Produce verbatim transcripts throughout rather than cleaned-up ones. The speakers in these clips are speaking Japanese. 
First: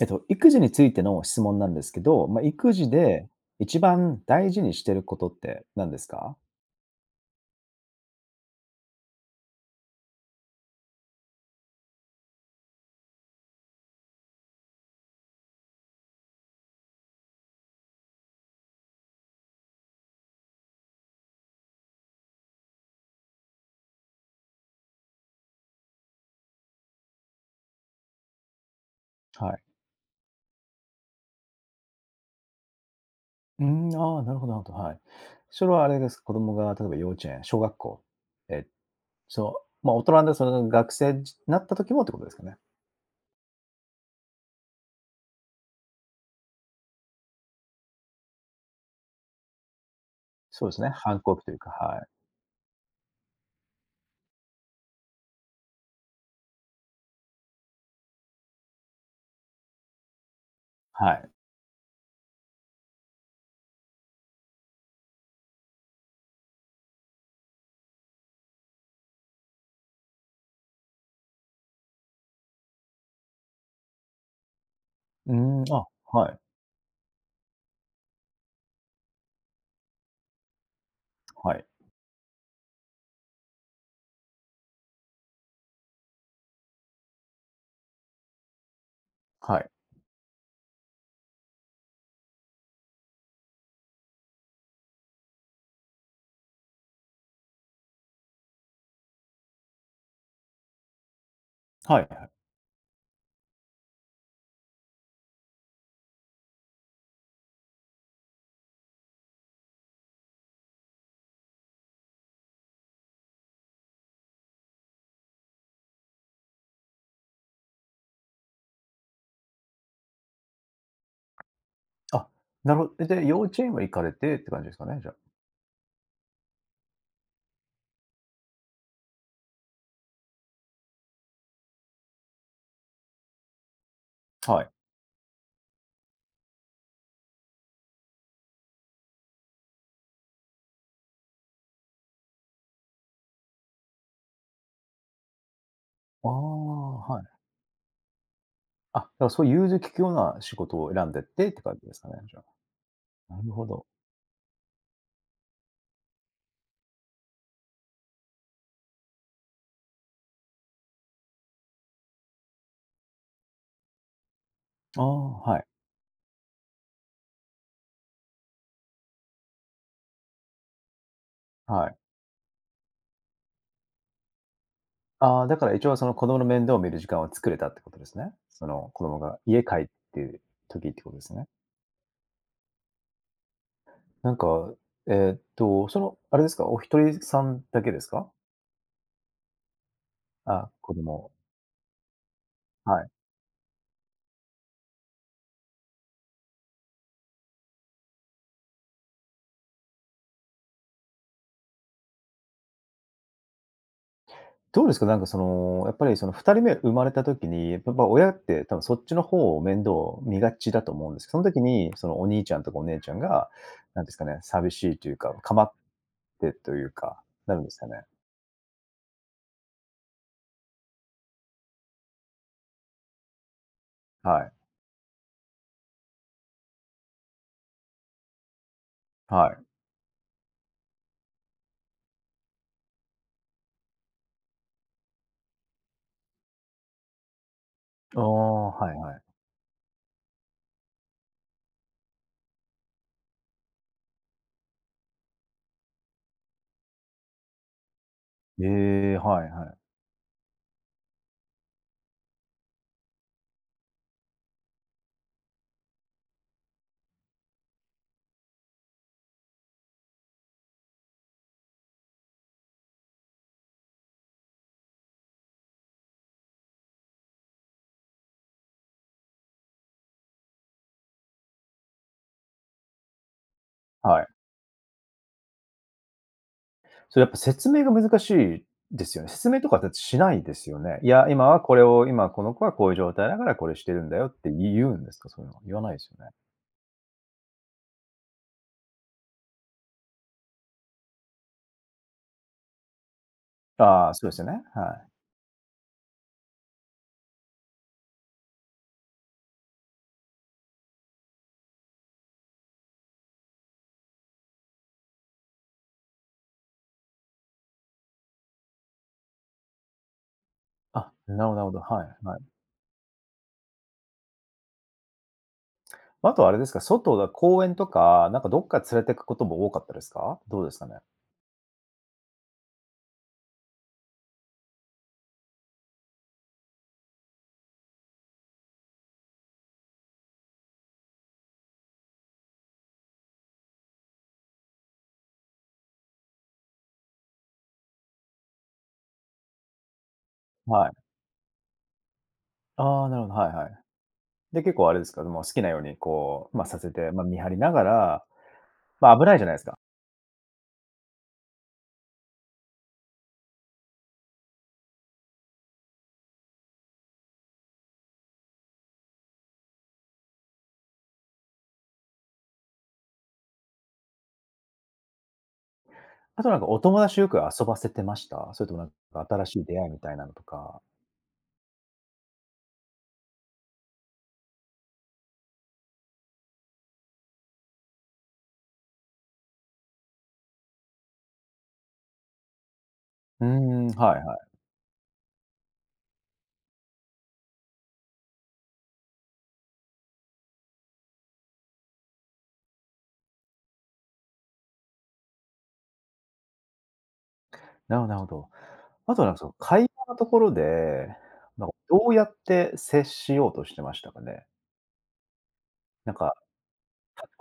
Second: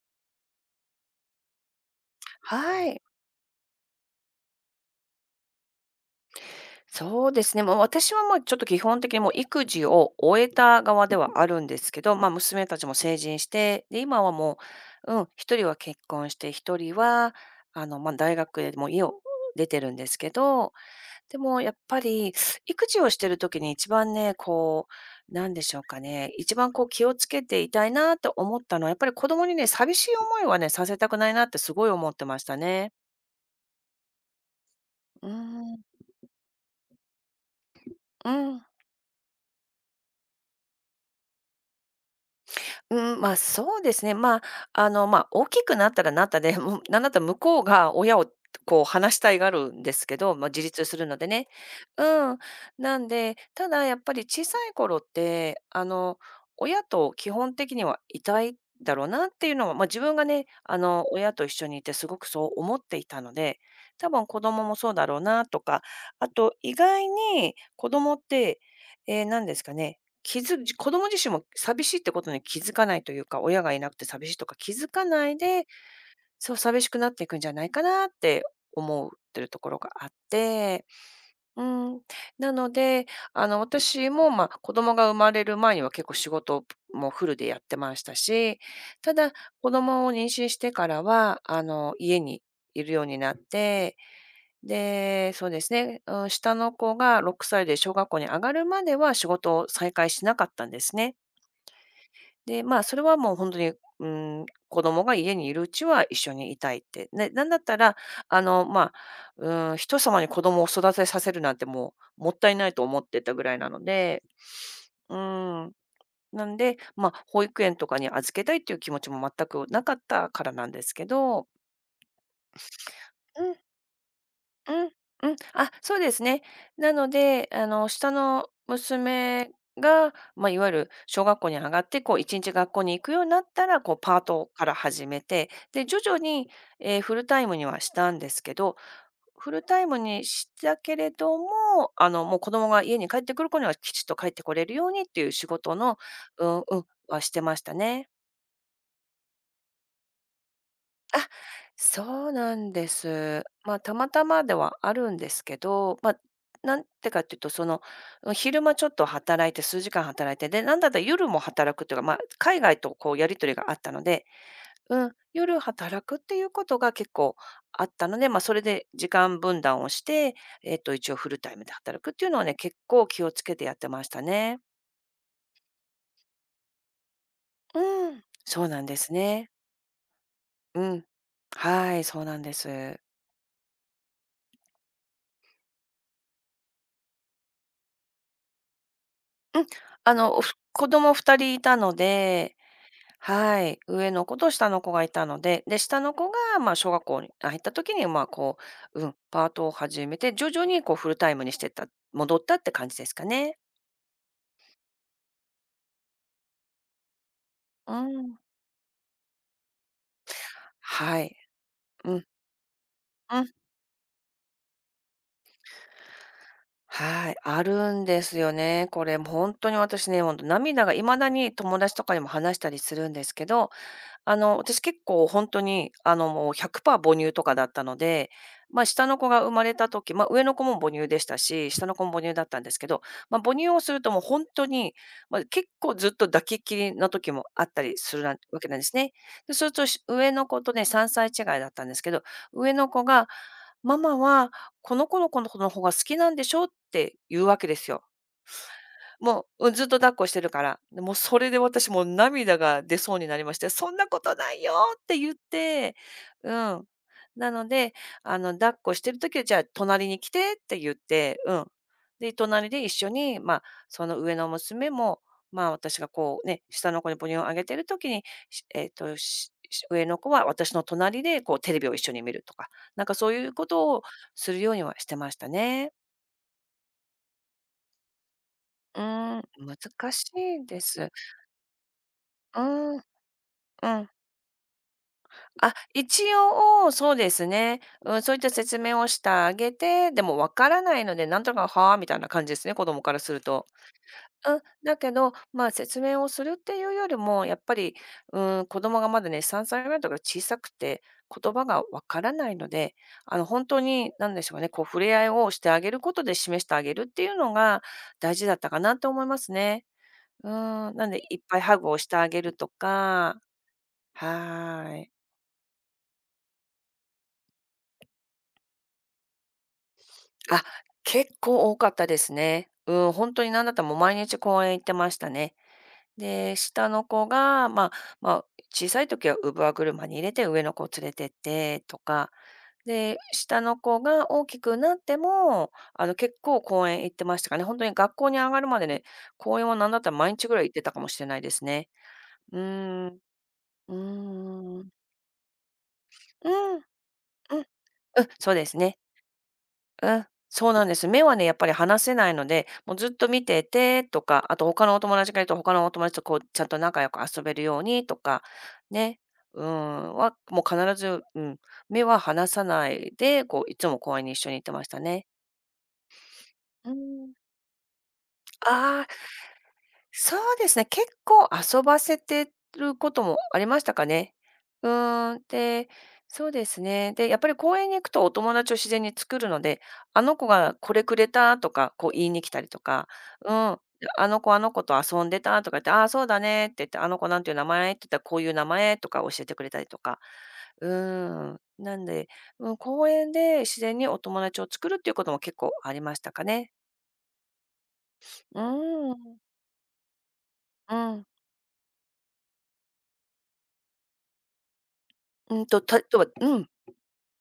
えっと、育児についての質問なんですけど、まあ、育は児い。で一番大事にしてることって何ですか？そうですね。もう私はもうちょっと基本的にもう育児を終えた側ではあるんですけど、まあ、娘たちも成人して、で、今はもう、うん、一人は結婚して、一人は、あの、まあ、大学でもう家を出てるんですけど、でもやっぱり育児をしてる時に一番ね、こう、なんでしょうかね、一番こう気をつけていたいなと思ったのは、やっぱり子供はにい。ね、寂しい思いはね、させたくないなってすごい思ってましたね。うーん、ああ、なるほどなるほど、はい。うそれん。はあれですか、子供が例えば幼稚園、小学校、うん。え、そう、まあ、大人でその学生になった時もってことですかね？うん、まあ、そうですね。まあ、あの、まあ、大きくなったらなったで、もうなんだったら向こうが親をこう話したいがあるんですけど、まあ、自そうです立ね、するの反で抗期ね。というか、はい。うん。なんで、ただやっぱり小さい頃って、あの、親と基本的にはいたいだろうなっていうのは、まあ、自分がね、あの、はい。親と一緒にいてすごくそう思っていたので、多分子供もそうだろうなとか、あと意外に子供って、えー、何ですかね、気づじ子供自身も寂しいってことに気づかないというか、親がいなくて寂しいとか気づかなうーいん、で、あ、はい、そう寂しくなっていくんじゃないかなって思うってるところがあって、はうい、ん、なので、あの、私も、まあ、子供が生まれる前には結構仕事をもうフルでやってましたし、ただ、はい、子供を妊娠してからは、あの、家にいるようになって、で、そうですね、うん、下の子がろくさいで小学校に上がるまでは仕事を再開しなかったんですね。はいはい。で、まあ、それはもう本当に、うん、子供が家にいるうちは一緒にいたいって。ね、なんだったら、あの、まあ、うん、人様に子供を育てさせるなんてもう、もったいないと思ってたぐらいなので、うん、なんで、まあ、保育園とかに預けたいっていう気持ちも全くなかったからなんですけど。あ、なるほど。で、幼稚園は行かれてって感じでうすかね、じゃん、うん、あ、そうですね。なので、あの、下の娘が、まあ、いわゆる小学校に上がって、こういちにち学校に行くようになったら、こうパートあ。はかい。ら始めて、で、徐々に、えーフルタイムにはしたんですけど、フルタイムにしたけれども、あの、もう子供が家に帰ってくる子にはきちっと帰ってこれるようにっていう仕事の、ああ、うん、うん、ははしい。てましたね。あ、だからそういう融通きくような仕事を選んでってって感じですかね、そうじゃなんであ。なす。るほまあ、ど。たまたまではあるんですけど、まあ、なんてかっていうと、その、昼間ちょっと働いて、数時間働いて、で、なんだったら夜も働くというか、まあ、海外とこうやり取りがあったので、ああ、うん、は夜い、働くっていうことが結構あったので、まあ、それで時間分断をして、えっと、一応フルタイムではい。働くっていうのはね、結構気をつけてやってましたね。ああ、だから一応その子供の面倒を見る時間を作れたってことでうすん、ね。そそうなんので子す供がね。家帰ってるう時ってん。ことですね。はい、そうなんです。なんか、えーっと、その、あれですか、お一人さんだけですか？うん、あの、おふあ、子子供供、ふたりいたので、はい。はい、上の子と下の子がいたので、で、下の子が、まあ、小学校に入った時に、まあ、こう、うん、パートを始めて、徐々にこうフルタイムにしてった戻ったって感じですかね。どうですか、なんかその、やっぱりそのふたりめ生まれた時に、やっぱう親っん。て多分そっちの方を面倒を見がちだと思うんではすけど、い。その時にそうのおん、兄ちゃんとかお姉ちゃんうが、ん。なんですかね、寂しいというか、構ってというか、はい、なるあんですかるね。んですよね。これもう本当に私ね、本当涙がいまだに友達とかにも話したりするんですけど、あはい。の、私結構本当に、あの、もうひゃくパーセント母乳とかだったので、まあ、下の子がは生まい。れた時、まあ、上の子も母乳でしたし、下の子も母乳だったんですけど、まあ、母乳をするともうほに、まあ、結構ずっと抱きっきりの時もあったりすあるあ、なわけなんではすいね。はい。で、すると、し上の子とね、さんさい違いだったんですけど、上の子が「ママはこの子の子の子の方が好きなんでしょ？」って言うわけですよ。ええ、はもいう、はうん、い。ずっと抱っこしてるから。で、もうそれで私もう涙が出そうになりまして、そんなことないよって言って、うん。なので、あの、抱っこしてる時は、じゃあ隣に来てって言って、うん。で、隣で一緒に、まあ、その上の娘も、まあ、私がこうね、下の子に母乳をあげてる時に、しえっと、しし上の子は私の隣でこうテレビを一緒に見るとか、なんかそういうことをはい。するようにはしてましたね。それやっぱ説明が難しいうですよね。ん、説明とかだって難ししないでいすよでね。いす。や、今はこれを、今このう子はこういうーん。う状態だからこれしてるん。んだよって言うんですか？そういうのは。あ、言わないです一よね。応、そうですね。うん、そういった説明をしてあげて、でもわからないので、なんとか、はあ、みたいな感じですね、子供からすると。ああ、そうですようん、ね。はだい。けど、まあ、説明をするっていうよりも、やっぱり、うん、子供がまだね、さんさいぐらいとか小さくて、言葉がわからないので、あの、本当に、なんでしょうかね、こう、触れ合いをしてあげることで示してあげるっていうのが大事だったかなと思いますね。うん、なあ、んで、ないっるほどぱないるほハど。グをはしていあはい。げるとか、はーい。あとはあれですか、外だ公園とか、なんかどっか連れてくことも多かったですか？どあ、うですかね？結構多かったですね。うん、本当になんだったらもう毎日公園行ってましたね。で、下の子が、まあまあ、小さい時は乳母車に入れて上の子を連れてってとか、で、下の子が大きくなっても、あの、結構公園行ってましたかね。本当に学校に上がるまでね、公園はなんだったら毎日ぐらい行ってはたかもい。しれないですね。うあーあ、なん。るほど、はいはい。うで、結ー構ん。あれですか、でもう好きなようにうこう、まあ、ん、さうん。せて、まあ、見張りながうら、ん、そうですね。まあ、危ないじゃないですか。うん、そうなんです。目はね、やっぱり離せないので、もうずっと見ててとか、あと他のお友達がいると、他のお友達とこう、ちゃんと仲良く遊べるようにとか、ね、うん、は、もう必ず、うん、目は離さないで、こう、いつも公園に一緒に行ってましたね。あとなんかおうー友達とよん。く遊ばせてました？それともなんああ、か新しい出会いみたいなのそとうですか。ね、結構遊ばせてることもありましたかね。うーん、で、そうですね。で、やっぱり公園に行くとお友達を自然に作るので、あの子がこれくれたとか、こう言いに来たりとか、うーうん、ん、はいあはの子い。あの子と遊んでたとか言って、ああ、そうだねって言って、あの子なんていう名前って言ったら、こういう名前とか教えてくれたりとか。うーん、なんで、うん、公園で自然にお友達を作るっていうことも結構ありましたかね。なるほどなるほど。うあーとなんかん、その会話のところうで、ん。なんかどうやって接しようとしてましたかね？うんと、たなんとはかうん。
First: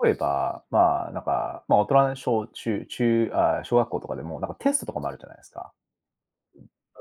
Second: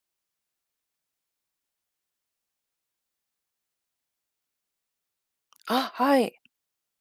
例えば、まあ、なんか、まあ、大人の小中中あ、小学校とかでもなんかテストとかもあるじゃないですか。あ、はい。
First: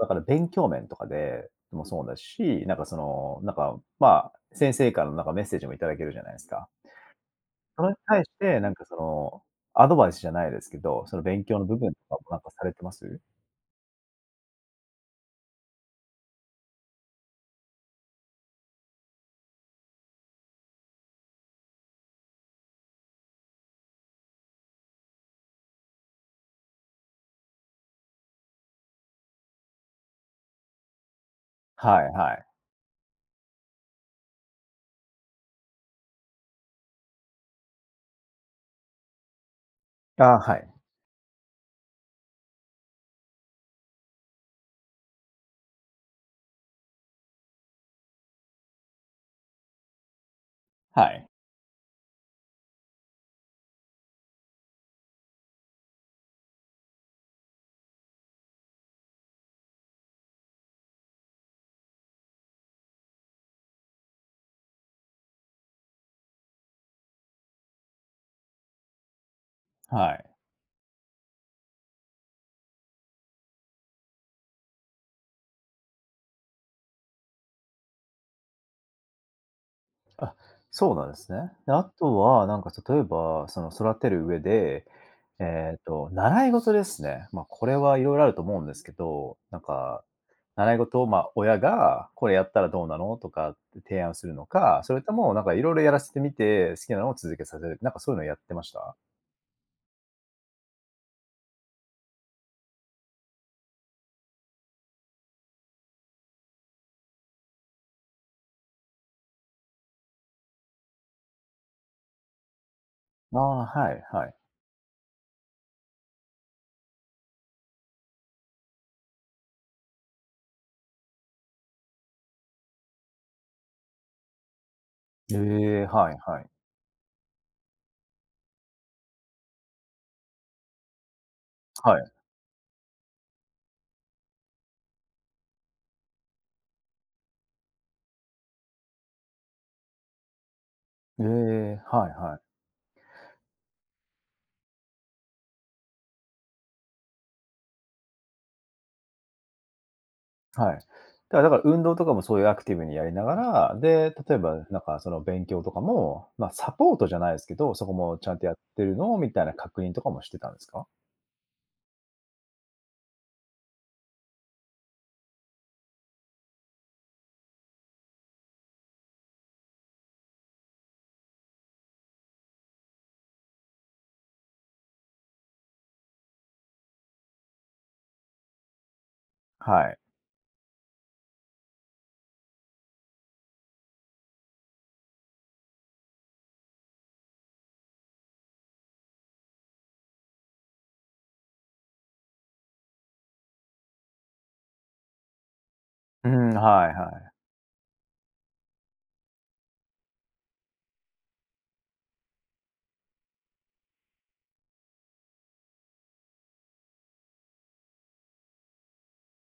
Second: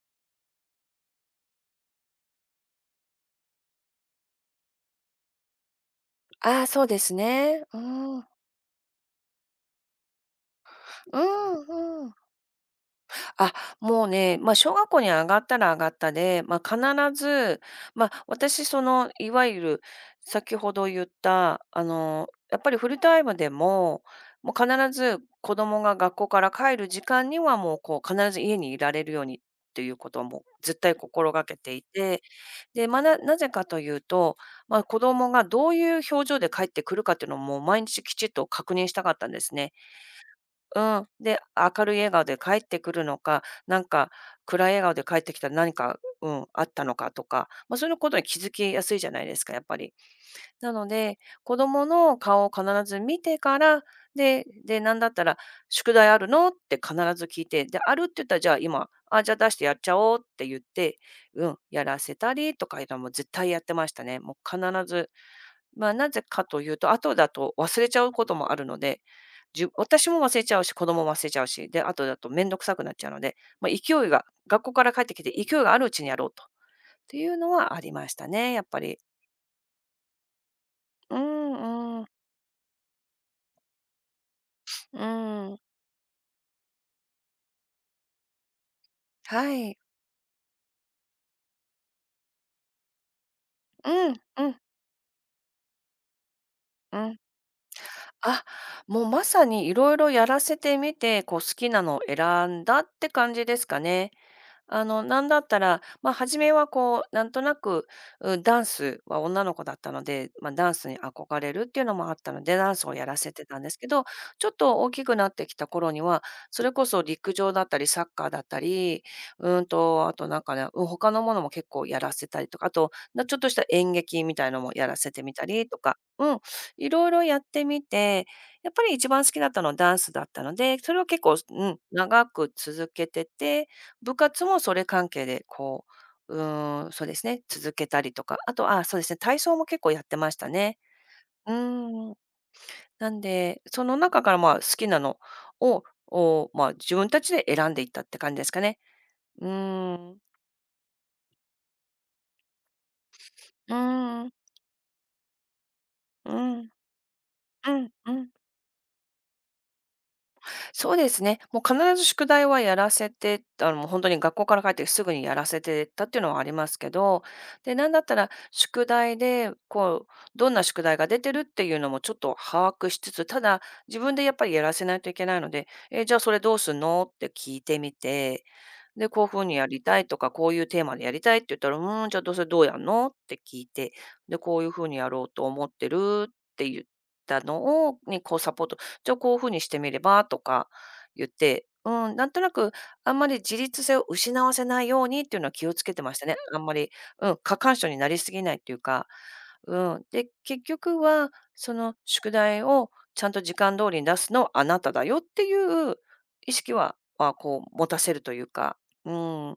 だから勉強面とかでもそうだし、なんかその、なんか、まあ、先生からのなんかメッセージもいただけるじゃないですああ、か。そうですね。うそれに対ん。して、なんかその、アドバイスじゃないですけど、そうの勉強の部分んうん。とかもなんかされてます？あ、もうね、まあ、小学校に上がったら上がったで、まあ、必ず、まあ、私その、いわゆる先ほど言った、あの、やっぱりフルタイムでも、もう必ず子供が学校から帰る時間にはもうこう必ず家にいられるようにっていうことをもう絶対心がけていはいて。はい。で、まあ、ななぜかというと、まあ、子供がどういう表情で帰ってくるかっていうのも毎日きちっと確認したかったんですね。あはい。うん。で、明るい笑顔で帰ってくるのか、なんか暗い笑顔で帰ってきたら何か、うん、あったのかとか、まあ、そういうことに気づきやすいじゃないですか、やっぱり。なのはで、い。子供の顔を必ず見てから、でで、なんだったら「宿題あるの？」って必ず聞いて、で、あるって言ったら、じゃあ今、あ、じゃあ出してやっちゃおうって言って、うん、やらせたりとかいうのはもう絶対やってましたね。もう必ず、まあ、なぜかというと、後だと忘れちゃうこともあるので、じゅ私はもい。忘れちゃうし、子供も忘れちゃうし、で、後だと面倒くさくなっちゃうので、まあ、勢いが学校から帰ってきて勢いがあるうちにやろうとっていうのはありましたね、やっぱり。あ、そうなんでうすね。で、あんうん。とはなんか例えば、その育てる上で、うん。えっと、習い事ですね。まあ、これはいろいろあると思うんですけど、はなんい。か、習い事を、まあ、親がこれやったらどうなのとかってう提案ん、するのうん、か、それともなんかいろいろやらせてみて、好きうなのをん。続けさせる、なんかそういうのやっあ、てました？もうまさにいろいろやらせてみて、こう好きなのを選んだって感じですかね。あの、なんだったら、まあ、初めはこう、なんとなく、う、ダンスは女の子だったので、まあ、ダンスに憧れるっていうのもあったので、ダンスをやらせあてたんあ、ですけはいど、はい。ちょっと大きくなってきた頃には、それこそ陸上だったり、サッカーだったり、うんと、あとなんかね、うん、他のものも結構やらせたりとか、あと、なちょっとした演劇みたいのもやらせてみえたりとえ、か、はいうはん、い。いろいろやってみて、やっぱり一番好きだったのはダンスだったので、それを結構、うん、はい。長く続けてて、部活もそれ関係で、こう、うーん、そうですね、続けたりとか、あと、あ、そうですね、体操も結構やってましたね。ええ、うはいーん。はい。なんで、その中から、まあ、好きなのを、を、まあ、自分たちで選んでいったって感じですかね。うーん。はい。だからだから運動とかもそういうアクティブにやりながうら、で、ー例えん。ばなんかその勉強とかも、うまあ、ん。うんサポートじゃないですけど、そこうもちん。ゃんとやってるのみたいな確認とかもしてたんですか？そうですね。もう必ず宿題はやらせて、あの、もう本当に学校から帰ってすぐにやらせてたっていうのはありますけど、で、なんだったら宿題で、こう、どんな宿題が出てるっていうのもちょっと把握しつつ、ただ、自分でやっぱりやらせないといけないので、「え、じゃあそれどうすんの？」って聞いてみて、で、「こう風にやりはい。たい」とか、「こういうテーマでやりたい」って言ったら、「うーん、じゃあどうせどうやんの？」って聞いて、で、「こういう風にやろうと思ってる」って言ったのをに、こうサポート、じゃあ、こう風にしてみればとか言って、うん、なんとなくあんまり自立性を失わせないようにっていうのは気をつけてましたうね。ん、あんまはり、いはうい。ん、過干渉になりすぎないっていうか、うん。で、結局はその宿題をちゃんと時間通りに出すのはあなただよっていう意識は、まあ、こう持たせるというか、うん。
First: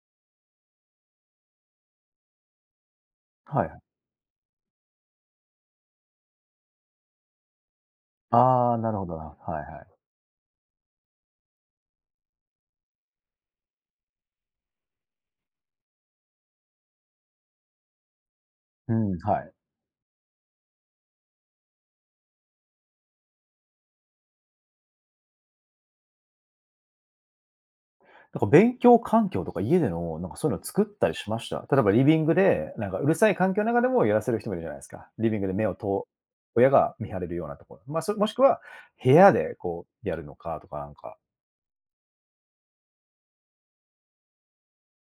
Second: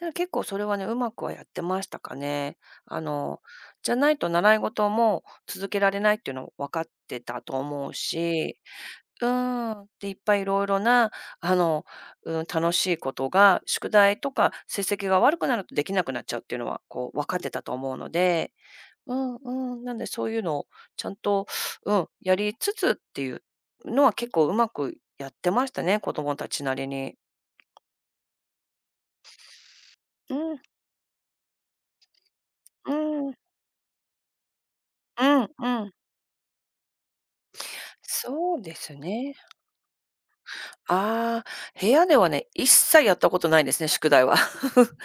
だ、結構それはね、うまくはやってましたかね。あの、はいはい。じゃないと習い事も続けられないっていうのも分かってたと思うし。ああ、なるほどな。うはいはーん。い。で、いっぱいいろいろな、あの、うん、楽しいことが、宿題とか成績が悪くなるとできなくなっちゃうっていうのは、こう、分かってたと思うので、ううん、んはうい。ん、なんでそういうのをちゃんと、うん、やりつつっていうのは結構うまくやってましたね、子供たちなりに。なんか勉強環境とか家での、なんうかそういうん、の作ったりしました？例えばリビングで、なんうかうるさん、い環境の中でもやらせる人もいるじゃないですか。うリビングんで目をうん。と親が見張れるようなところ。まあ、そもしくそはうです部屋ね。でこうやるのかとかなんか。ああ、部屋ではね、一切やったことないですね、宿題は。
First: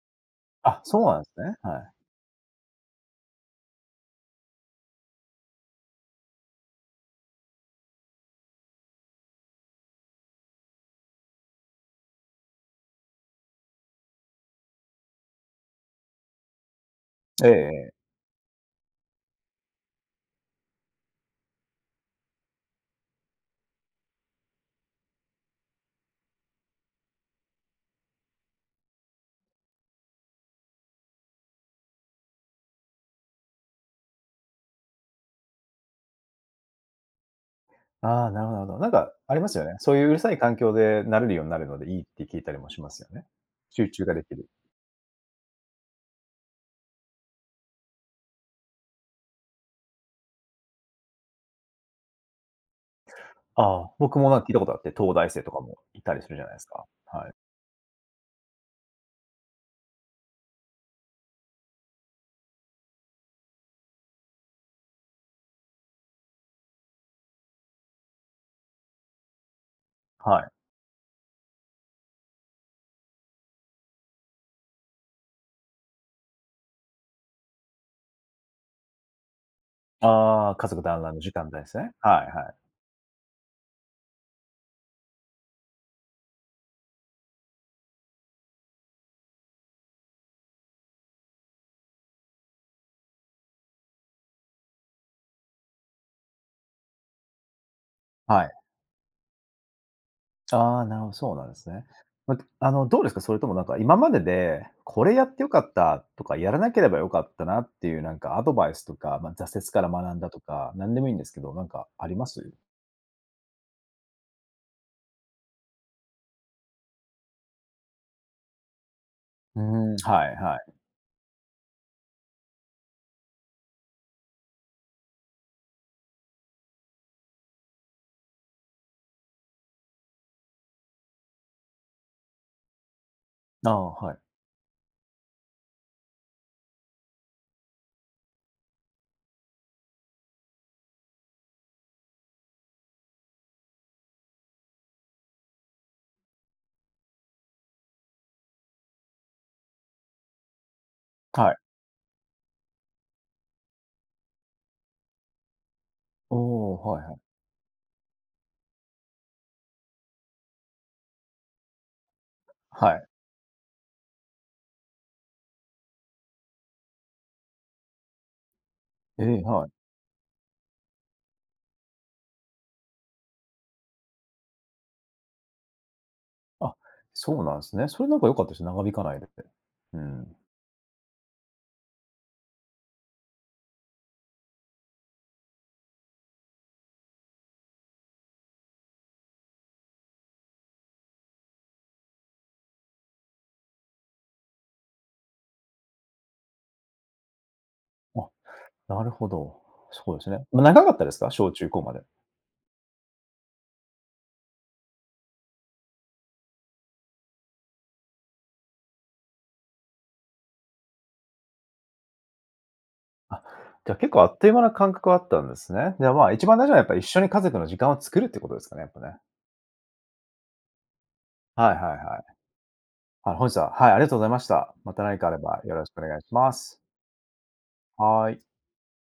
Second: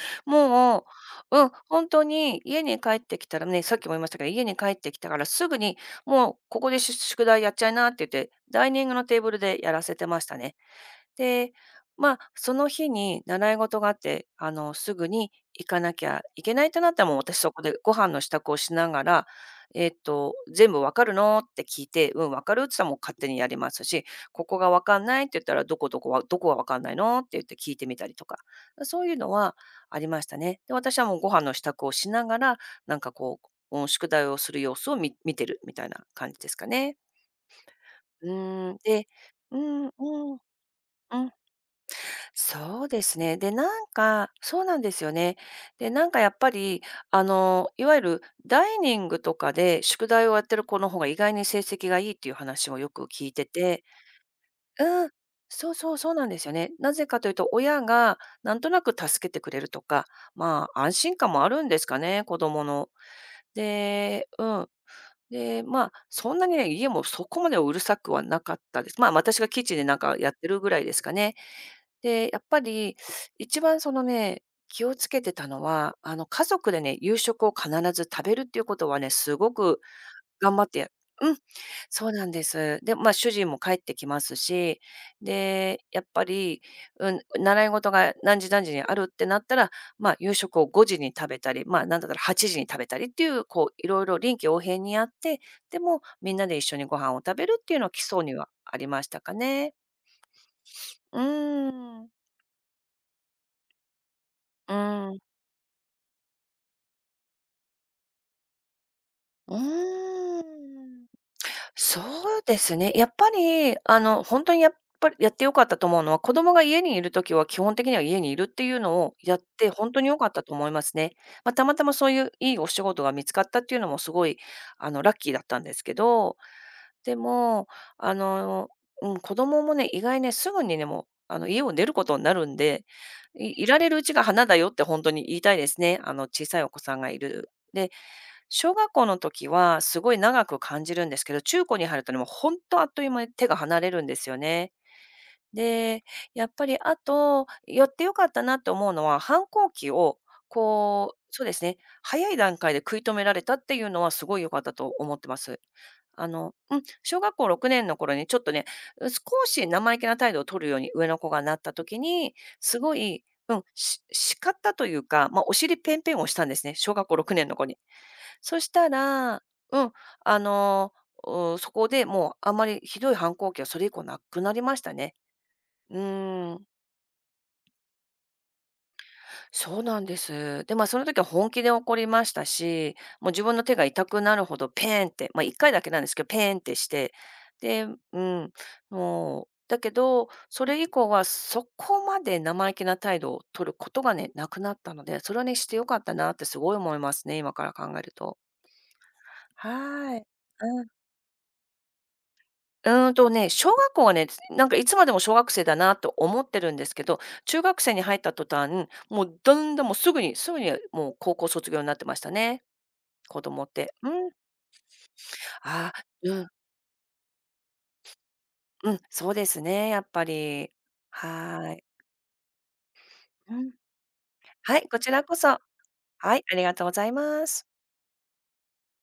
あ、もそうなんでう、すうん、ね。は本い。当に家に帰ってきたらね、さっきも言いましたけど、家に帰ってきたからすぐに、もうここで宿宿題やっちゃいなって言って、ダイニングのテーブルでやらせてましたね。で、まあ、その日に習い事があって、あの、すぐに行かなきゃいけないとなったら、もう私ええそこでえごえ。飯の支度をしながら、えっと、「全部わかるの？」って聞いて、「うん、わかる」って言ったらもう勝手にやりますし、「ここがわかんない」って言ったら、「どこどこはどこがわかんないの？」って言って聞いてみたりとか、そういうのはありましたね。で、私はもうご飯の支度をしながら、なんかこう、うん、宿題をする様子を見見てるみたいな感じですかね。ああ、うなるほどなるほど。ん、なんでかありまうすよね。ん、そういううるさういん、環境でう慣れん。るようになるのでいいって聞いたりもしそうますでよすね。ね。で、なん集中がでか、きる。そうなんですよね。で、なんかやっぱり、あの、いわゆるダイニングとかで宿題をやってる子の方が意外に成績がいいっていう話もよく聞いてあて、あ、僕もなんか聞いたことあって、うん、東大生とかそうもそういそたうりなすんるでじゃすなよいですね。か。なぜかとはいい。うと、親がなんとなく助けてくれるとか、まあ、安心感もあるんですかね、子供の。で、うん。で、まあ、そんなにね、家もそこまでうるさくはなかったです。まあ、私がキッチンでなんかやっはてい。るぐらいですかね。で、やっぱり一番そのね、気をつけてたのは、あの、家族でね、夕食を必ず食べるっていうことはね、すごくああ、頑張家って族や団らんのう時ん、間帯ですね。そうなはいんはでい。す。で、まあ、主人も帰ってきますし、で、やっぱり、うん、習い事が何時何時にあるってなったら、まあ、夕食をごじに食べたり、まあ、なんだったらはちじに食べたりっていう、こう、いろいろ臨機応変にやって、でも、みんなで一緒にご飯を食べるっていうのは基礎にははい。ありましたかね。ああ、なるほど、うそうなんですね。ーん。ま、あの、どうですか？それともなんか今までで、うこーれん。やってよかったとか、やらなければよかったなっていうなんかアドバイスとか、まあ、う挫折から学んだとーか、何でもん。いいんですけど、なんかそありまうす？ですね。やっぱり、あの、本当にやっぱりやって良かったと思うのは、子供が家にいるときは基本的には家にいるっていうのをやっうーて、本ん、当に良かはっいたとは思いい。ますね。まあ、たまたまそういういいお仕事が見つかったっていうのもすごい、あの、ラッキーだったんですけど、でも、あの、うん、子供もね、意外ね、すぐにね、もう、あの、家を出ることになるんで、いいあらあ、れるうはちい。が花だよって本当に言いたいですね。あの、小さいお子さんがいる。で、小学校の時はすごい長く感じるんですけど、中高に入るとね、もうほんとあっという間に手が離れるんですよね。で、やっぱりあと、やって良かったなって思うのは、反抗期をこう、そうはでい。すね、早い段階で食い止められたっていうのはすごい良かったと思ってます。あおの、お、うん、はいはい。小学校ろくねんの頃にちょっとね、う少し生意気な態度を取るように上の子がなった時に、すはごい。い、うん、し叱ったというか、ま、お尻ペンペンをしたんですね、小学校ろくねんの子に。そしたえら、え、はい。うん、あの、そこでもうあまりひどい反抗期はそれ以降なくなりましたね。うーん、あ、そうなんですね。それなんか良かったですね、長引かないで。そううなんでん。す。で、まあ、その時は本気で怒りましたし、もう自分の手が痛くなるほどペーンって、まあ、いっかいだけなんですけど、ペーンってして、で、うん、もう、だけど、それ以降はそこまで生意気な態度を取ることがね、なくなったので、それはね、してよかったなってすごい思いますね、今から考えるあ、と。なるほど。はそうーでい。すね。まあ、う長んかったですか？小中高まで。うーんとね、小学校はね、なんかいつまでも小学生だなと思ってるんですけど、中学生に入った途端、もうどんどんもうすぐにすぐにもう高校卒業になってましたね、子あ、供っじて。ゃあう結ん。構あっという間な感覚はあったんですあね。あ、じゃあ、まあ、う一ん、番大事なのはやっぱ一緒に家族の時間を作るってことですかね、やっうぱん、ね。そうですね、やっぱり。ははいーはい。いはい。あの、本う日は、ん。はい、ありがとうございました。はい、まこたち何らかあこれそ。ばよろしくお願いしはい、まありがす。とうございます。はい。